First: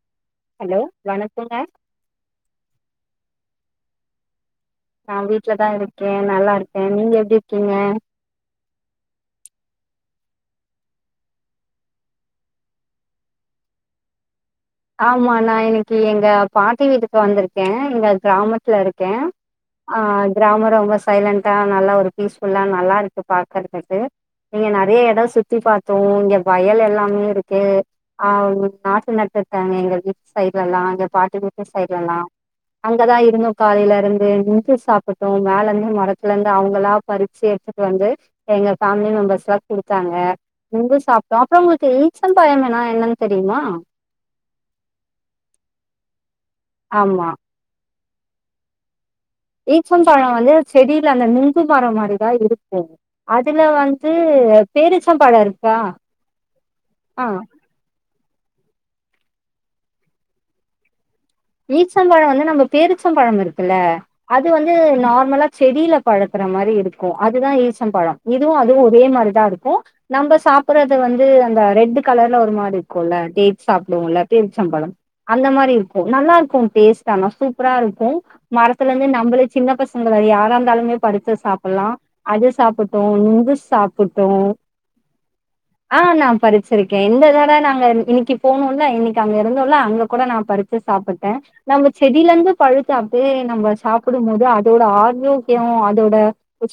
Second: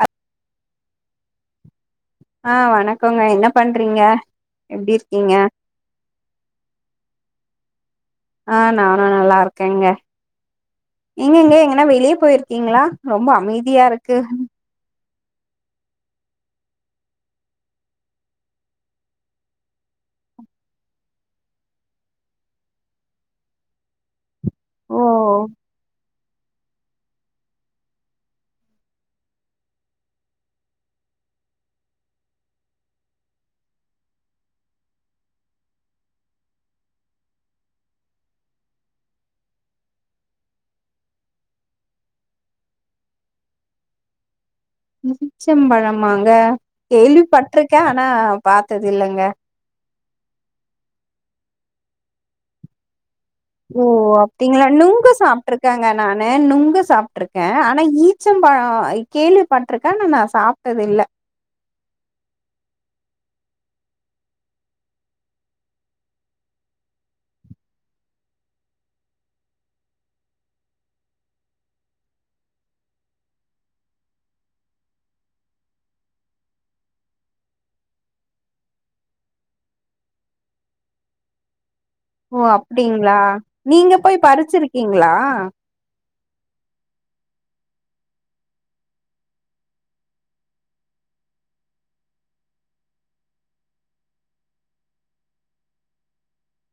அ hello வணக்கங்க ஆ வணக்கங்க என்ன பண்றீங்க எப்டி நா இருக்கீங்க வீட்லதா இருக்கே நல்லாருக்கே நீங்க எப்டி இருக்கீங்க ஆ நானு நல்லாருக்கேங்க எங்கக எங்னா வெளிய பொயிர்க்கீங்ளா ரொம்ப அமைதியா இருக்கு ஆமா நா இன்னிக்கு எங்க பாட்டி வீட்டுக்கு வந்துருக்கே எங்க கிராமத்துல இருக்கே ஆ கிராம ரொம்ப சைலண்டா நல்லா ஒரு பீஸ்ஃபுல்லா நல்லா இருக்கு பாக்கறதுக்கு இங்க ஓ நெறைய எடோ சுத்தி பாத்தோ இங்க வயல் எல்லாமே இருக்கு ஆ ஒங்ளுக் நாட்டு நட்ட இருக்காங்க எங்க வீட்டு சைடெல்லா எங்க பாட்டி வீட்டு சைடெல்லா அங்கதா இருந்தோ காலைல இருந்து நொங்கு சாப்புட்டோ மேல இருந்து மரத்துல இருந்து அவங்களா பறிச்சி எடுத்து வந்து எங்க ஃபேமிலி மெம்பர்ஸ்லா குடுத்தாங்க நொங்கு சாப்ட்டோ அப்றோ ஒங்ளுக்கு ஈச்சம்பழமுனா என்னன் தெரிமா ஈச்சம் பழமாங்க கேள்வி ஆமா பட்ருக்கே ஆனா பாத்தது இல்லங்க ஈச்சப்பழோ வந்து செடியில அந்த நுங்கு மர மாரிதா இருக்கு அதுல ஓ வந்து அப்டீங்ளா நொங்கு பேரிச்சம் பழோ இருக்கா சாப்ட்ருக்கேங்க நானு நொங்கு ஆ சாப்ட்ருக்கே ஆனா ஈ ச்சப்பழ கேள்விப்பட்ருக்கே ஆனா நா சாப்ட்டதில்ல ஈச்சம்பழோ வந்து நம்ம பேரிச்சபழம் இருக்குல்ல அது வந்து நார்மலா செடியில பழுக்கற மாரி இருக்கு அதுதா ஈச்சப்பழம் இதுவு அதுவு ஒரே மாரிதா இருக்கு நம்ம சாப்பறது வந்து அந்த ரெட்டு கலர்ல ஒரு மாரி இருக்குல்ல தேட்ஸ் சாப்டுவோல பேரிச்சபழம் அந்த மாரி இருக்கு நல்லாருக்கு டேஸ்ட்டா ஆானா சூப்ரா இருக்கு மரத்துல இருந்து நம்ளே சின்ன பசங்க வேற யாரா இருந்தாலுமே பறிச்சி சாப்புல்லா ஓ அது சாப்புட்டோ அப்டிங்களா ங்கு நீங்க போய் சாப்புட்டோ பறிச்சிருக்கீங்களா ஆ நா பறிச்சிருக்கே இந்த தட நாங்க இன்னிக்கு போனோல இன்னிக்கு அங்க இருந்தோல அங்க கூட நா பறிச் சி சாப்புட்டே நம்ம செடியில இருந்து பழுத்து அப்டியே நம்ம சாப்டமோது அதோட ஆரோக்யோ அதோட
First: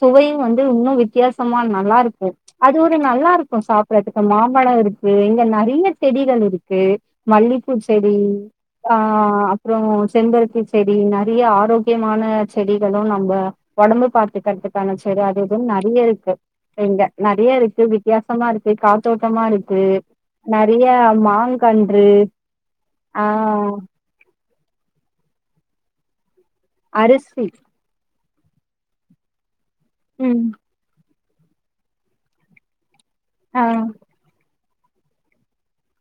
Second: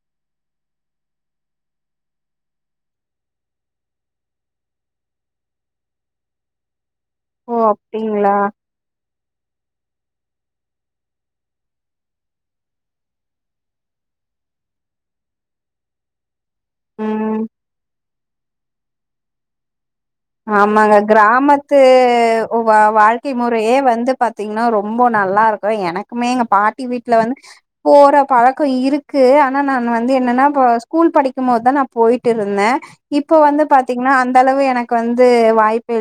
சுவையு வந்து இன்னு வித்தியாசமா நல்லாருக்கு அது ஒரு நல்லாருக்கு சாப்பறதுக்கு மாம்பழம் இருக்கு இங்க நெறைய செடிகள் இருக்கு ஓ மல்லிப்பூ செடி அப்டிங்களா ஆ அப்பறோ செம்பருத்தி செடி நெறைய ஆரோகியமான செடிகளு நம்ம ஒடம்பு பாத்துகுறதுக்கான செடி அது இதுன்னு நெறைய இருக்கு இங்க ம் நெறைய இருக்கு வித்தியாசமா இருக்கு காத்தோட்டமா இருக்கு நெறைய ஆமாங்க கிராமத்து மாங்கன்று ஒ ஆ வாழ்க்கை முறையே வந்து பாத்தீங்கன்னா ரொம்ப நல்லா இருக்கு எனக்குமே எங்க பா ட்டி வீட்ல வந்து அரிசி போற பழக்கோ இருக்கு ஆனா நான் வந்து என்னன்னா ம் இப்போ ஸ்கூல் படிக்கு போது தா நா போயிட்டு இருந்தே இப்ப வந்து ஆ பாத்தீங்கன்னா அந்த அளவு எனக் கு வந்து வாய்ப்பு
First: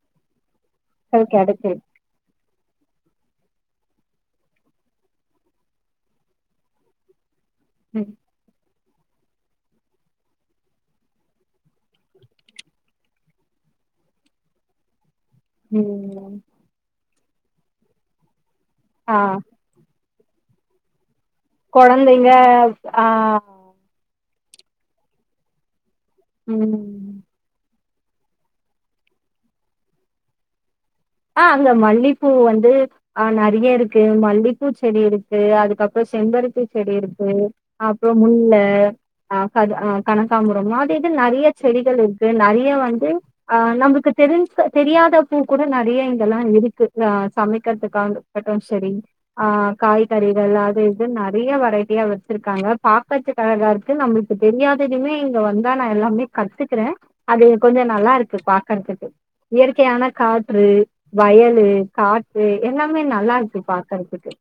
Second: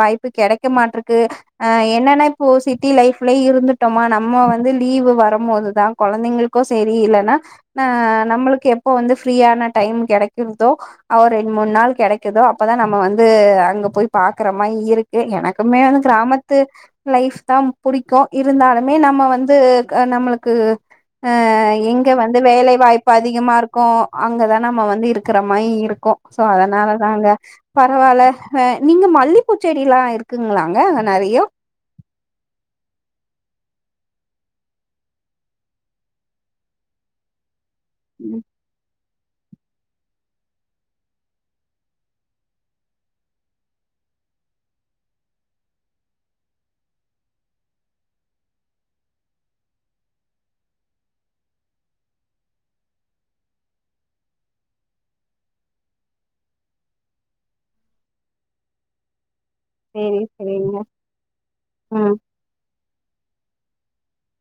வாய்ப்பு கெடைக்க மாட்டிருக்கு ஆ கெடைக்கு என்னன்னா இப்போ சிட்டி லைஃப்லயே இருந்துட்டோமா நம்ம வந்து லீவு வரும் போதுதா கொழந்தைங்களுக்கு சரி இல்லன்னா ஆ ம் நம்மளுக்கு எப் போ வந்து ஃப்ரீயான டைம் கெடைக்ற்தோ அவுரு ரெண்டு மூணு நாள் கெடைக்குதோ அப்பதா நம்ம வந்து ந்து அங்க போய் பாக்குற மாரி இருக்கு எனக்குமே ஆ ம் கிராமத்து லைஃப் தா புடிக்கு இருந்தாலுமே ஆ நம்ம வந்து நம்மளுக்கு அ எங்க கொழந்தைங்க வந்து வேலை ஆ வாய்ப்பு அதிகமா இருக் கு அங்கதா நம்ம வந்து இருக்கிற மாரி இருக்கு சோ அதனாலதா ம் அங்க பரவால்ல நீங்க மல்லிப்பூசெடிலா இருக்குங்ளாங்க நெறைய இந்த மல்லிப்பூ வந்து ஆ நெறைய இருக்கு மல்லிபூ செடி இருக்கு அதுகப்றோ செம்பருத்தி செடி இருக்கு அப்றோ ம் முல்ல அ க ஆ கனகாம்பரம் மாரி அது இது நெறைய செடிகள் இருக்கு நெறைய வந்து ஆ நமக்கு தெரிஞ்ச தெரியாத பூ கூ‌ட நெறைய இங்கெல்லா இருக்கு ஆ சமைகிறதுகாக மட்டு செரி ஆ காய்கறிகள் அது இது நெறைய வெரைட்டியா வச்சிருக்காங்க பாக்க றத்துக்கு அழகா இருக்கு நம்மளுக்கு தெரியாததுமே இங்க வந்தா நா எல்லாமே கத்துகிறே அது கொஞ்சோ நல்லா இருக்கு பாக்குறதுக்கு இயற்கையான சேரி காற்று சேரிங்க வயலு ம் காட் டு எல்லாமே நல்லா இருக்கு பாக்றதுக்கு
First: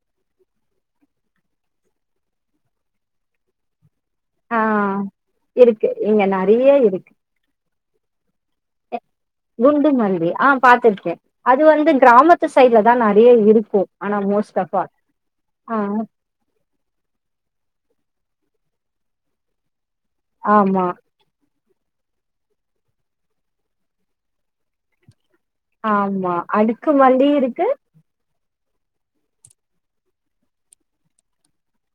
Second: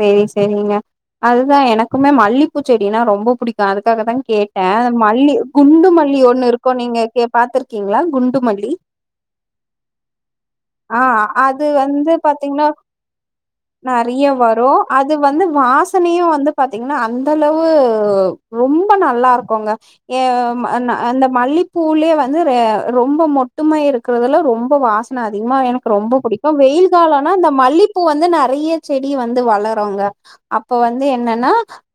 செரி செரிங்க அதுதா எனக்குமே மல்லிபூசெடினா ரொம்ப புடிக்கு அதுகாக தா ஆ கேட்ட மல்லி இருக்கு குண்டு மல்லி இங்க ஒண்ணு நெறைய இருக்கு நீங்க எங்கே பாத்துருக்கீங்ளா குண்டு மல்லி குண்டு மல்லி ஆ பாத்திருகே அது வந்து கிராமத்து சைட்ல தா நெறைய இருக்கு ஆனா மோஸ் டோ அதுவந்து வசனையு வந்து பாத்தீங்ன்னா அந்த அளவு ரொம்ப நல்லா இருக்குங்க எ ஆமா என அந்தமல்லி பூலியே வந்து ரொம்ப மொட்டு மாரி இருக்கறதுல ரொம்ப வா சன அதிகமா எனக் ரொம்ப ஆமா புடிக்கு வெயில் அடுக்கு மல்லி காலோனா இந்த இருக்கு மல்லிபூ வந்து நெறைய செடி வந் து வளறோங்க அப்பவந்து என்னன்னா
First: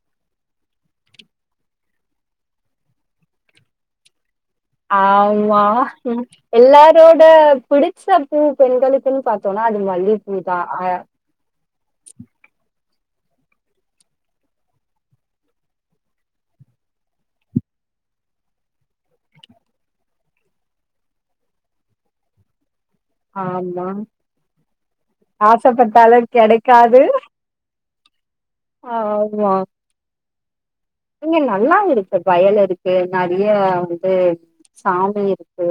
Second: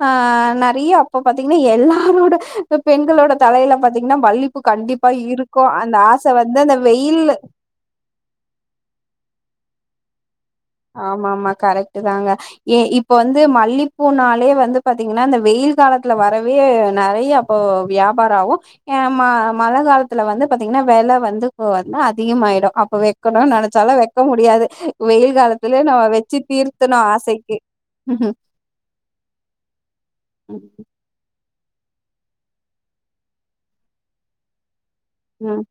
ஆ நெறைய அப்ப பாத்தீங்ன்னா எல்லாரோட பெண்களோட தலையில பாத்தீங்ன்னா மல்லி ஆமா அந்த வெயில் எல்லாரோட பிடி ச்ச பூ பெண்களுகுனு பாத்தோனா அது மல்லி இதா ஆமா ஆமா கரெக்ட் தாங்க ஏ இப்ப வந்து மல்லிபூனாலே வந்து பாத்தீங்கன்னா இந்த வெயில் காலதுல வரவே நறைய பூ வியாபாரோ ஆகு ம மழ காலத்துல வந்து பாத்தீங்கன்னா வெல வந்து இ வந்து அதிகமாயிடும் அப்ப க்கணும்னு ஆமா நினைச்சாலு வைக்க முடியாது வெயில் காலத்து அதுலயே நம்ம ஆசப்பட்டாலு வச்சு தீர்த்தனு கெடைக்காது ஆசைக்கு ம் ஆமா ம் இங்க நல்லா இருக்கு வயல் இருக்கு நிறைய வந்து ச ம் இருக்கு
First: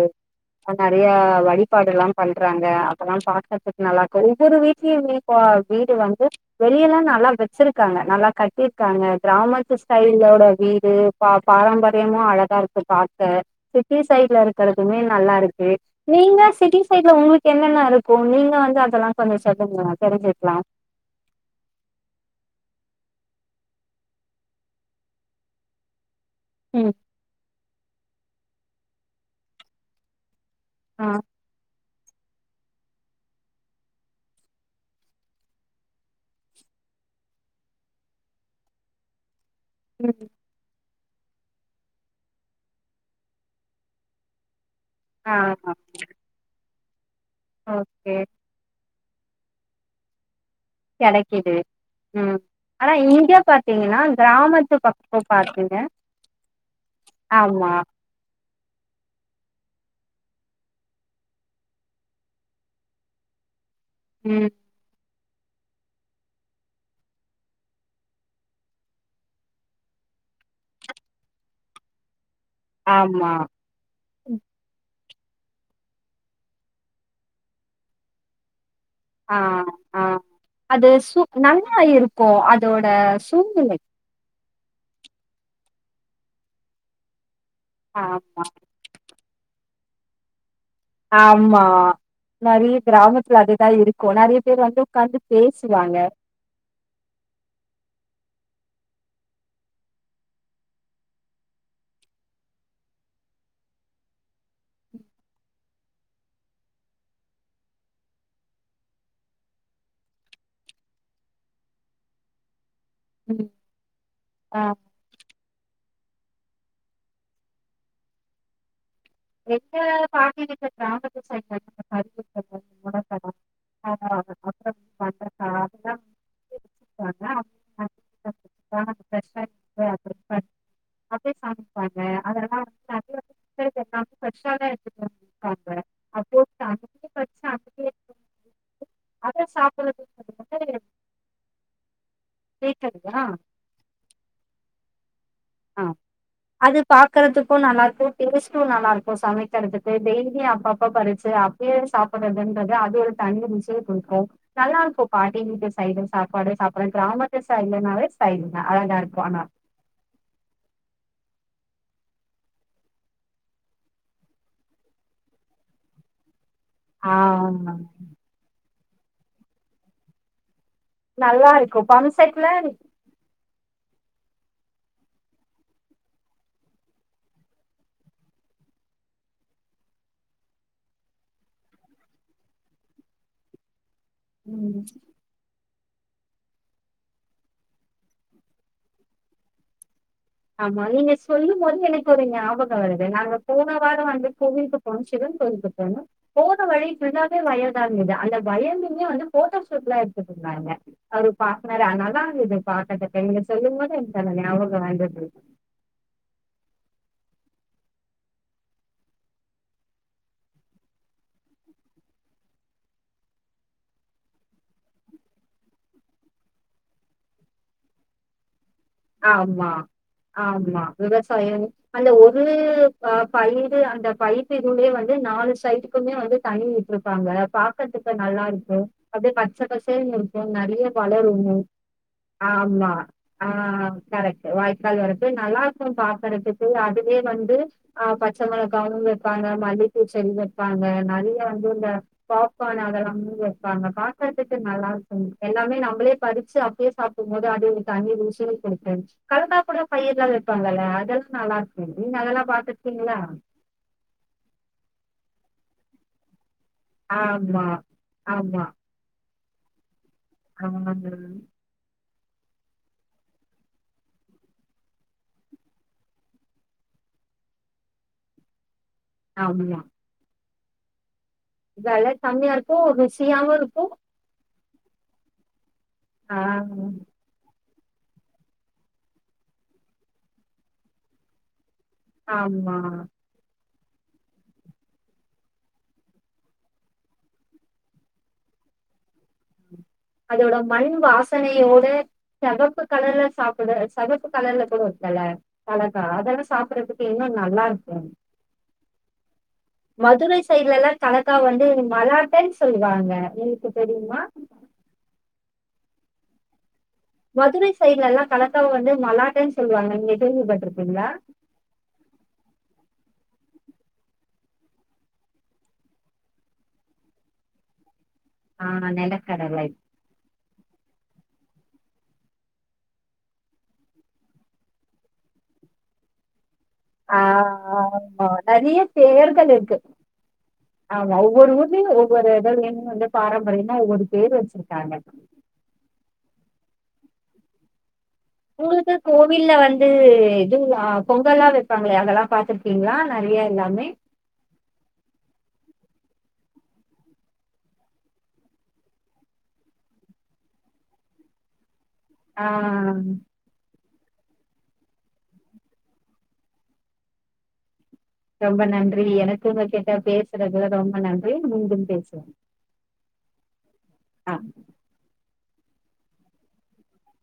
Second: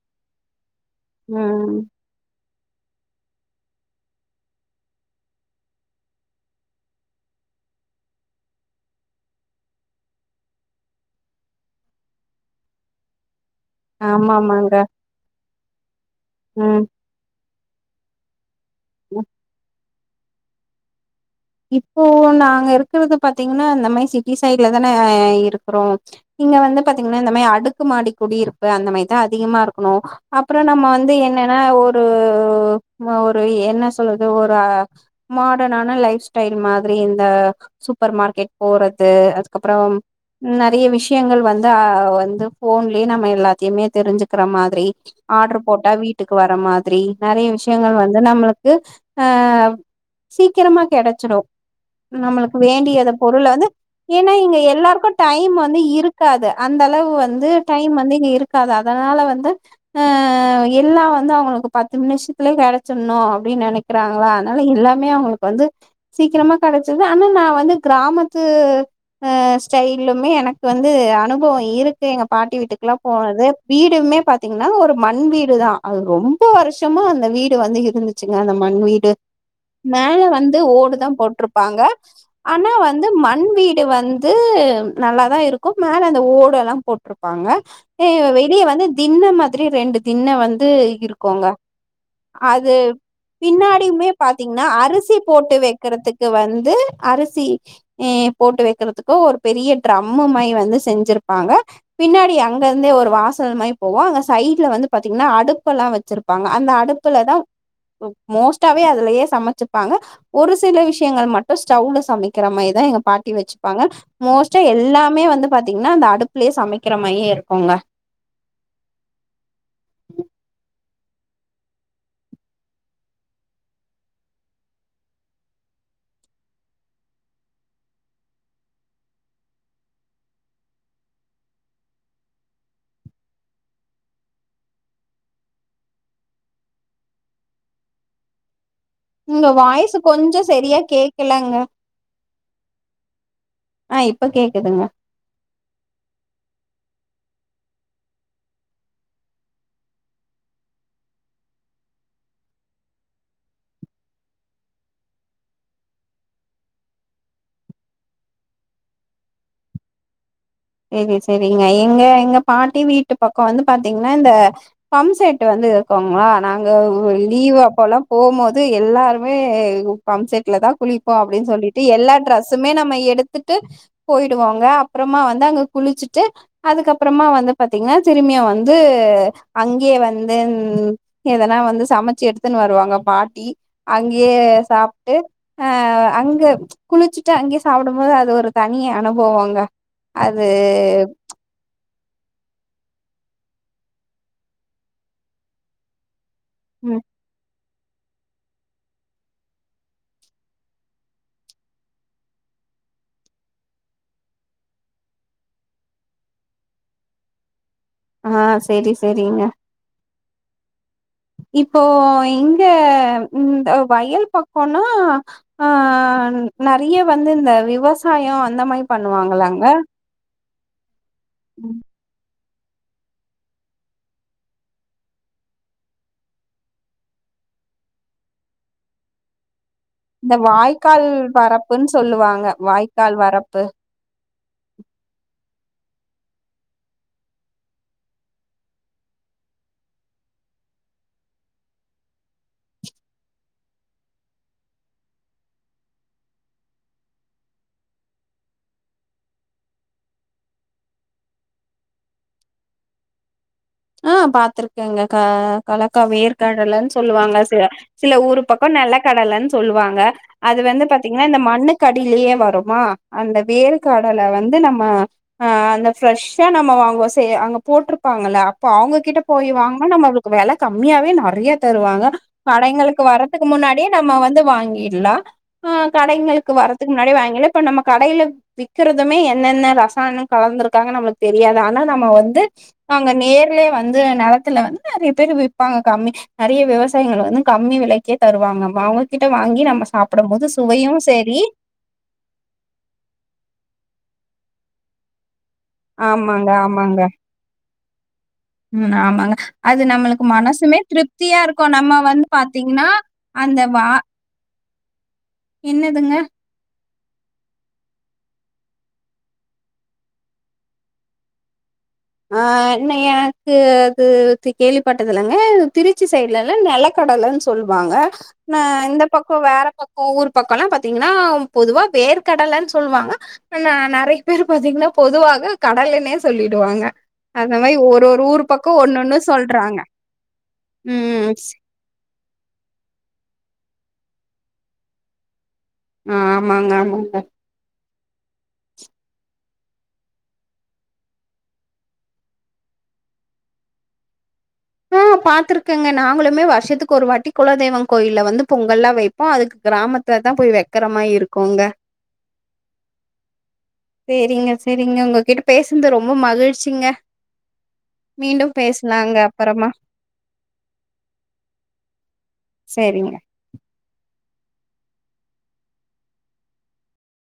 ம் எல்லாம் பண்றாங்க அப்பெல்லாம் பாக்றதுக்கு நல்லாருக்கு ஒவ்வொரு வீட்லயுமே வீடு பா வந்து வெளியெல்லாம் நல்லா வச்சிருக்காங்க நல்லா கட்டிருக்காங்க கிராமத்து ஸைலோட வீடு பா பாரம்பரியமா அழகாருக்கு பாக்க சிட்டி ஆமா ஆமாங்க சைட்லருக்கறதுமே நல்லாருக்கு நீங்க சிட்டி ம் சைட்ல உங்களுக்கு என்னல்வா இருக்கு நீங்க வந்து அதெல்லா கொஞ்சோ சொல்லுங்க தெரிஞ்சுகிட்டு இப்போ நாங்க இருக்கிறது பாத்தீங்கன்னா அந்த மாரி சிட்டி சைட்ல தான இருக்குறோ இங்க வந்து ம் பாத்தீங்கன்னா இந்த மாதிரி அடுக்கு மாடி குடி இருப்பு அந்த மாதிரிதா அதிகமா இருக்கணு அப்றோ நம்ம ஆ வந்து என் என்ன ஒரு ஒரு என்ன சொல்லறது ஒரு மாடனான லைப் ஸ்டை ஸ்டைல் மாதிரி இந்த சூப்பர் மார்க்கெட் போறது அதுக்கப்றம் ம் நெறைய விஷயங்கள் வந்து வந்து போன்லயே நம்ம எல்லாத்தையுமே தெரிஞ்சுக்கிற மாதிரி ஆ ஆர்டரு போட்டா வீட்டுக்கு வர மாதிரி நெறைய விஷயங்கள் ஓகே வந்து நம்மளுக்கு ஆ சீக்கிரமா கெடைச் கிது நம்மளுக்கு வேண்டியத பொருள் வந்து ஏன்னா இங்க கிராமத்து எல்லாருக்கும் பக்கோ டைம் பாத்தீங்க வந்து இருக் காது அந்த அளவு வந்து ஆமா டைம் வந்து இங்க இருக்காது அதனால வந்து அ எல்லா வந்து அவுங்களுக்கு பத்து நிமிஷத்துலயே கிடைச்சிடணு அப்டின்னு நினைக் றாங்களா ம் அதனால எல்லாமே அவுங்களுக்கு வந்து சீக்கிரமா கிடைச்சது ஆனா நா வந்து கிராமத்து அ ஸ்டைல்லுமே எனக்கு வந்து அனுபவோ இருக்கு எங்க பாட்டி வீட்டுக்குல்லாம் ஆமா போனது வீடுமே பாத்தீங்கன்னா ஒரு மண் வீடு தா அது ரொம்ப வருஷமா அந்த வீடு வந்து இருந்துது ச்சுங்க அந்த மண் வீடு ஆ ஆ மேல வந்து அது ஓடு தா சு நல்லா போட்ருப்பாங்க இருக்கு ஆனா அதோட வந்து மண் சூழ்நிலை வீடு வந் து நல்லாதா இருக்கு மேல அந்த ஓடே எல்லாம் போட்ருப்பாங்க ஏ ஆமா வெளிய வந்து தின்ன மாரி ரெண்டு தின்ன வந்து இருக்குங்க ஆமா அது நெறய கிராமத்துல அதுதா பின்னாடியுமே இருக்கு நெறய பேர் வந்து உக்காந்து பேசுவாங்க க்கு வந்து அரிசி அ போட்டு வக்கிறதுக்கு பெரிய ட்ரம்மு மாரி செஞ்சிருப்பாங்க பின்னாடி அங்கருந்தே ஒரு வாசல் மாரி போவு அங்க சைட்ல வந்து பாத்தீங்கன்னா அடுப்பெலா வச்சிரு அந்த அடுப்புல தா மோஸ்டாவே அதுலயே சமச்சுப்பாங்க ஒரு சில விஷயங்கள் மட்டு ஸ்டவ்ல சமைக்கிற மாரிதா எங்க பாட்டி ம் வச்சுப்பாங்க ஆ மோஸ்ட்டா எல்லாமே வந்து பாத்தீங்கன்னா அந்த அடுப்புலே சமக்கிற மாரி இருக்குங்க எந்த பாட்டிட்ட கிராமத்து சைட்ல கரு [unintelligible] [unintelligible] [inaudible] வச்சிருப்பாங்க அப்டியே சமைப்பாங்க கர்ஷாலே ஏத்துக்வே ஆமா எடுத்துட்டு அத உங்க வாய்சு சாப்புட்றதுக்கு கொஞ்சோ சரியா கேக்கலங்க கேக்குதுங்கள ஆ இப்ப கேக்குதுங்க ஆ அது பாக்கறதுக்கு நல்லாருக்கு டேஸ்ட்டு நல்லாருக்கு சமக்கறதுக்கு டெய்லியு அப்ப அப்ப பறிச்சு அப் அப்பயே சாப்படறதுங்கறது அது ஒரு தனி ருசிய குடுக்கும் நல்லாருக்கு பாட்டி வீட்டு சைடு சாப்பாடு சாப்பட கிராமத்து சைடுலனாலே சைடுதா அழகா இருக்கு ஆனா சேரிங்க எங்க எங்க பாட்டி வீட்டு பக்கோ வந்து பாத்தீங்ன்னா இந்த பம்செட்டு வந்து இருக்குங்ளா நாங்க உ லீவ் ஆமாங்க அப்போல்லா போம் போது எல்லாருமே பம்செட்லதா குளிப் போ அப்டின் நல்லாருக்கு சொல்லிட்டு எல்லா பம்செட்ல டிரெஸுமே நம்ம எடுத்துட்டு போயிடுவோங்க அப்புறமா வந்து அங்க குளிச்சுட்டு அதுக்கப்பறமா வந்து பத்தீங்கன்னா திரும்மியு வந்து அங்யே வந்து ம் எதனா வந்து சமச்சு எடுத்துன்னு வருவாங்க பாட்டி அங்யே ம் சாப்ட்டு அ அங்க குளிச்சுட்டு அங்யே சாப்டும் போது அது ஒரு தனி அனுபவங்க ஆமா நீங்க சொல்லும் போது எனக்கு ஒரு ஞாபகோ வருது நாங்க போன வாரோ வந்து கோவில்க்கு போனோ சிவன் கோவிலுக்கு போனோ போற வழி ம் ஃபுல்லாவே வயல்தா இருந்துது அந்த வயலுமே வந்து போட்டோ ஷூட்லா எடுத்துட்ருந்தாங்க அவரு பாக்குறாரு அதுனாலதா இது பாக்கறதுக்கு இவுங்க சொல்லும் போது எனக்கந்த ஞாபக வந்து ஆ சேரி சேரிங்க இப்போ இங்க இந்த வயல் பக்கோன்னா ஆ நெறைய வந்து இந்த விவசாயோ அந்த மாய் ஆமா ஆமா விவசாயம் ம். அந்த ஒரு அ பயிரு அந்த பைப்பு இதுலே வந்து நாலு சைட்டுக்குமே வந்து தண்ணி விட்ருப்பாங்க பா க்கத்துக்கு நல்லாருக்கு அப்டியே க பச்ச பசேல்லனு இந்த இருக்கு நெறய வாய்க்கால் வளரும் வரப்புன்னு சொல்லுவாங்க ஆமா வாய்க்கால் ஆ வரப் கரெக்ட்டு வாய்க்கால் வரது நல்லாருக்கு பாக்கறதுக்கு அதுவே வந்து ஆ பச்ச மொளகாவு வெப்பாங்க மல்லிப்பூச்செடி வெப்பாங்க நெறைய வந்து இந்த பாப்கார்ன் அதெல்லாமு வெப்பாங்க பாக்கதுக்கு நல்லாருக்கு எல்லாமே நம்மளே பறிச்சு அப்டியே சாப் டும்போது அது ஒரு தனி ருசி குடுக்கு கருந்தா கூட பயிர்லா வெப்பாங்கல்ல அதெல்லா நல்லாருக்கு நீங்க அதெல்லா பாத்துருக்கீங்ளா ஆ பாத்துருக்கேங்க கா கல்லக்கா வேர்கடலன் சொல்லுவாங்க ஆமா. சில ஊரு ஆமா. பக்கோ நெலக்கடலன் சொல்லுவாங்க அது ஆ வந்து பாத்தீங்கன்னா இந்த மண்ணு கடிலயே வருமா அந்த வேர்கடல வந்து நம்ம ஆ அந்த ஃப்ரெஷ்ஷா நம்ம வாங்குவோ சே அங்க போட்டுருப்பாங்கல்ல இப்ப அவுங்ககிட்ட போயி ஆமா. வாங்குனா நம்மளுக்கு வில கம்மியாவே நெறைய வெல தருவாங்க கம்மியா இருக்கும், கடைங்களுக்கு வரதுக்கு ருசியாவும் முன்னாடியே இருக்கும். நம்ம வந்து வாங்கிர்லா ஆ ஆ கடைங்களுக்கு வரத்துக்கு முன்னாடியே வாங்கில்லா இப்ப நம்ம கடையில விக்கறதுமே என்னென்ன ரசாயனோ கலந்துருக்காங்க நம்ளுக்கு தெரியாது ஆனா நம்ம வந்து ஆமா. அங்க நேர்லே வந்து நெலத்துல வந்து நெறைய பேரு விப்பாங்க கம்மி நெறைய விவசாயிகள் வந்து கம்மி விலைக்கே தருவாங்க அவங்ககிட்ட வாங்கி நம்ம சாப் அதோட மண் வாசனையோட செகப்பு கலர்ல சாப்புட செகப்பு கலர்ல கூட இருக்குல்ல கலக்கா அதெல்லா ஆமாங்க ஆமாங்க சாப்பறதுக்கு இன்னு நல்லாருக்கேன் ம் ஆமாங்க அது நம்மளுக்கு மதுரை மனசுமே சைடு்லல்லா கலக்கா திருப்தியா வந்து இருக்கு நம்ம வந்து மலாட்டன் பாத்தீங்கன்னா சொல்லுவாங்க அந்த எதுக்கு வா தெரியுமா என்னதுங்க மதுரை சைடுலல்லாம் கலக்காவ வந்து மலாட்டை ன்னு சொல்லுவாங்க நீங்க கேள்விப்பட்ருக்கீங்ளா ஆ என்ன எனக்கு கு து கேள்விப்பட்டதுல்லங்க திருச்சி சைடுலல்லா நெலக் கடலன்னு சொல்வாங்க ந ஆ இந்த பக்கம் நிலக்கடலை வேற பக் ஊர் பக்கம்லாம் பாத்தீங்கன்னா பொதுவா வேர்கடலன்னு சொல்வாங்க நா நறைய பேர் பாத்தீங்கன்னா பொதுவாக கடலைனே சொல்லிடுவாங்க ஆ அந்த மாரி ஒரு ஒரு ஆமா ஊர் நறைய பக்கம் ஒன்னொன்னு செயர்கள் இருக்கு சொல்றாங்க. ஆமா ம். ஸ் ஒவ்வொரு ஊர் ங்க ஒவ்வொரு இடமு வந்து பாரம்பரியம்னா ஒவ்வொரு பேர் வச்சிருக்காங்க ஆ ஆமாங்க ஆமாங்க உங்களுக்கு கோவில்ல வந்து இது பொங்கல்லா வைப்பாங்களே அதெல்லா பாத்து இருங்களா நறையா எல்லாமே ஆ பாத்திருக்கங்க நாங்களுமே வருஷத்துக்கு ஒரு வாட்டி குலதெய்வம் கோயில வந்து பொங்கல்லா வை அப்போ அதுக்கு கிராமத்துல தா போய் வைக்கிற மாரி இருக்குங்க ஆ சேரிங்க சேரிங்க உங்ககிட்ட பேசுனது ரொம்ப மகிழ்ச்சிங்க மீண்டும் பேஸ்லாங்க உங்க கேட்ட பேசுறதுல ரொம்ப நன்றி மீண்டும் பேசுவோம் சேரிங்க ஆ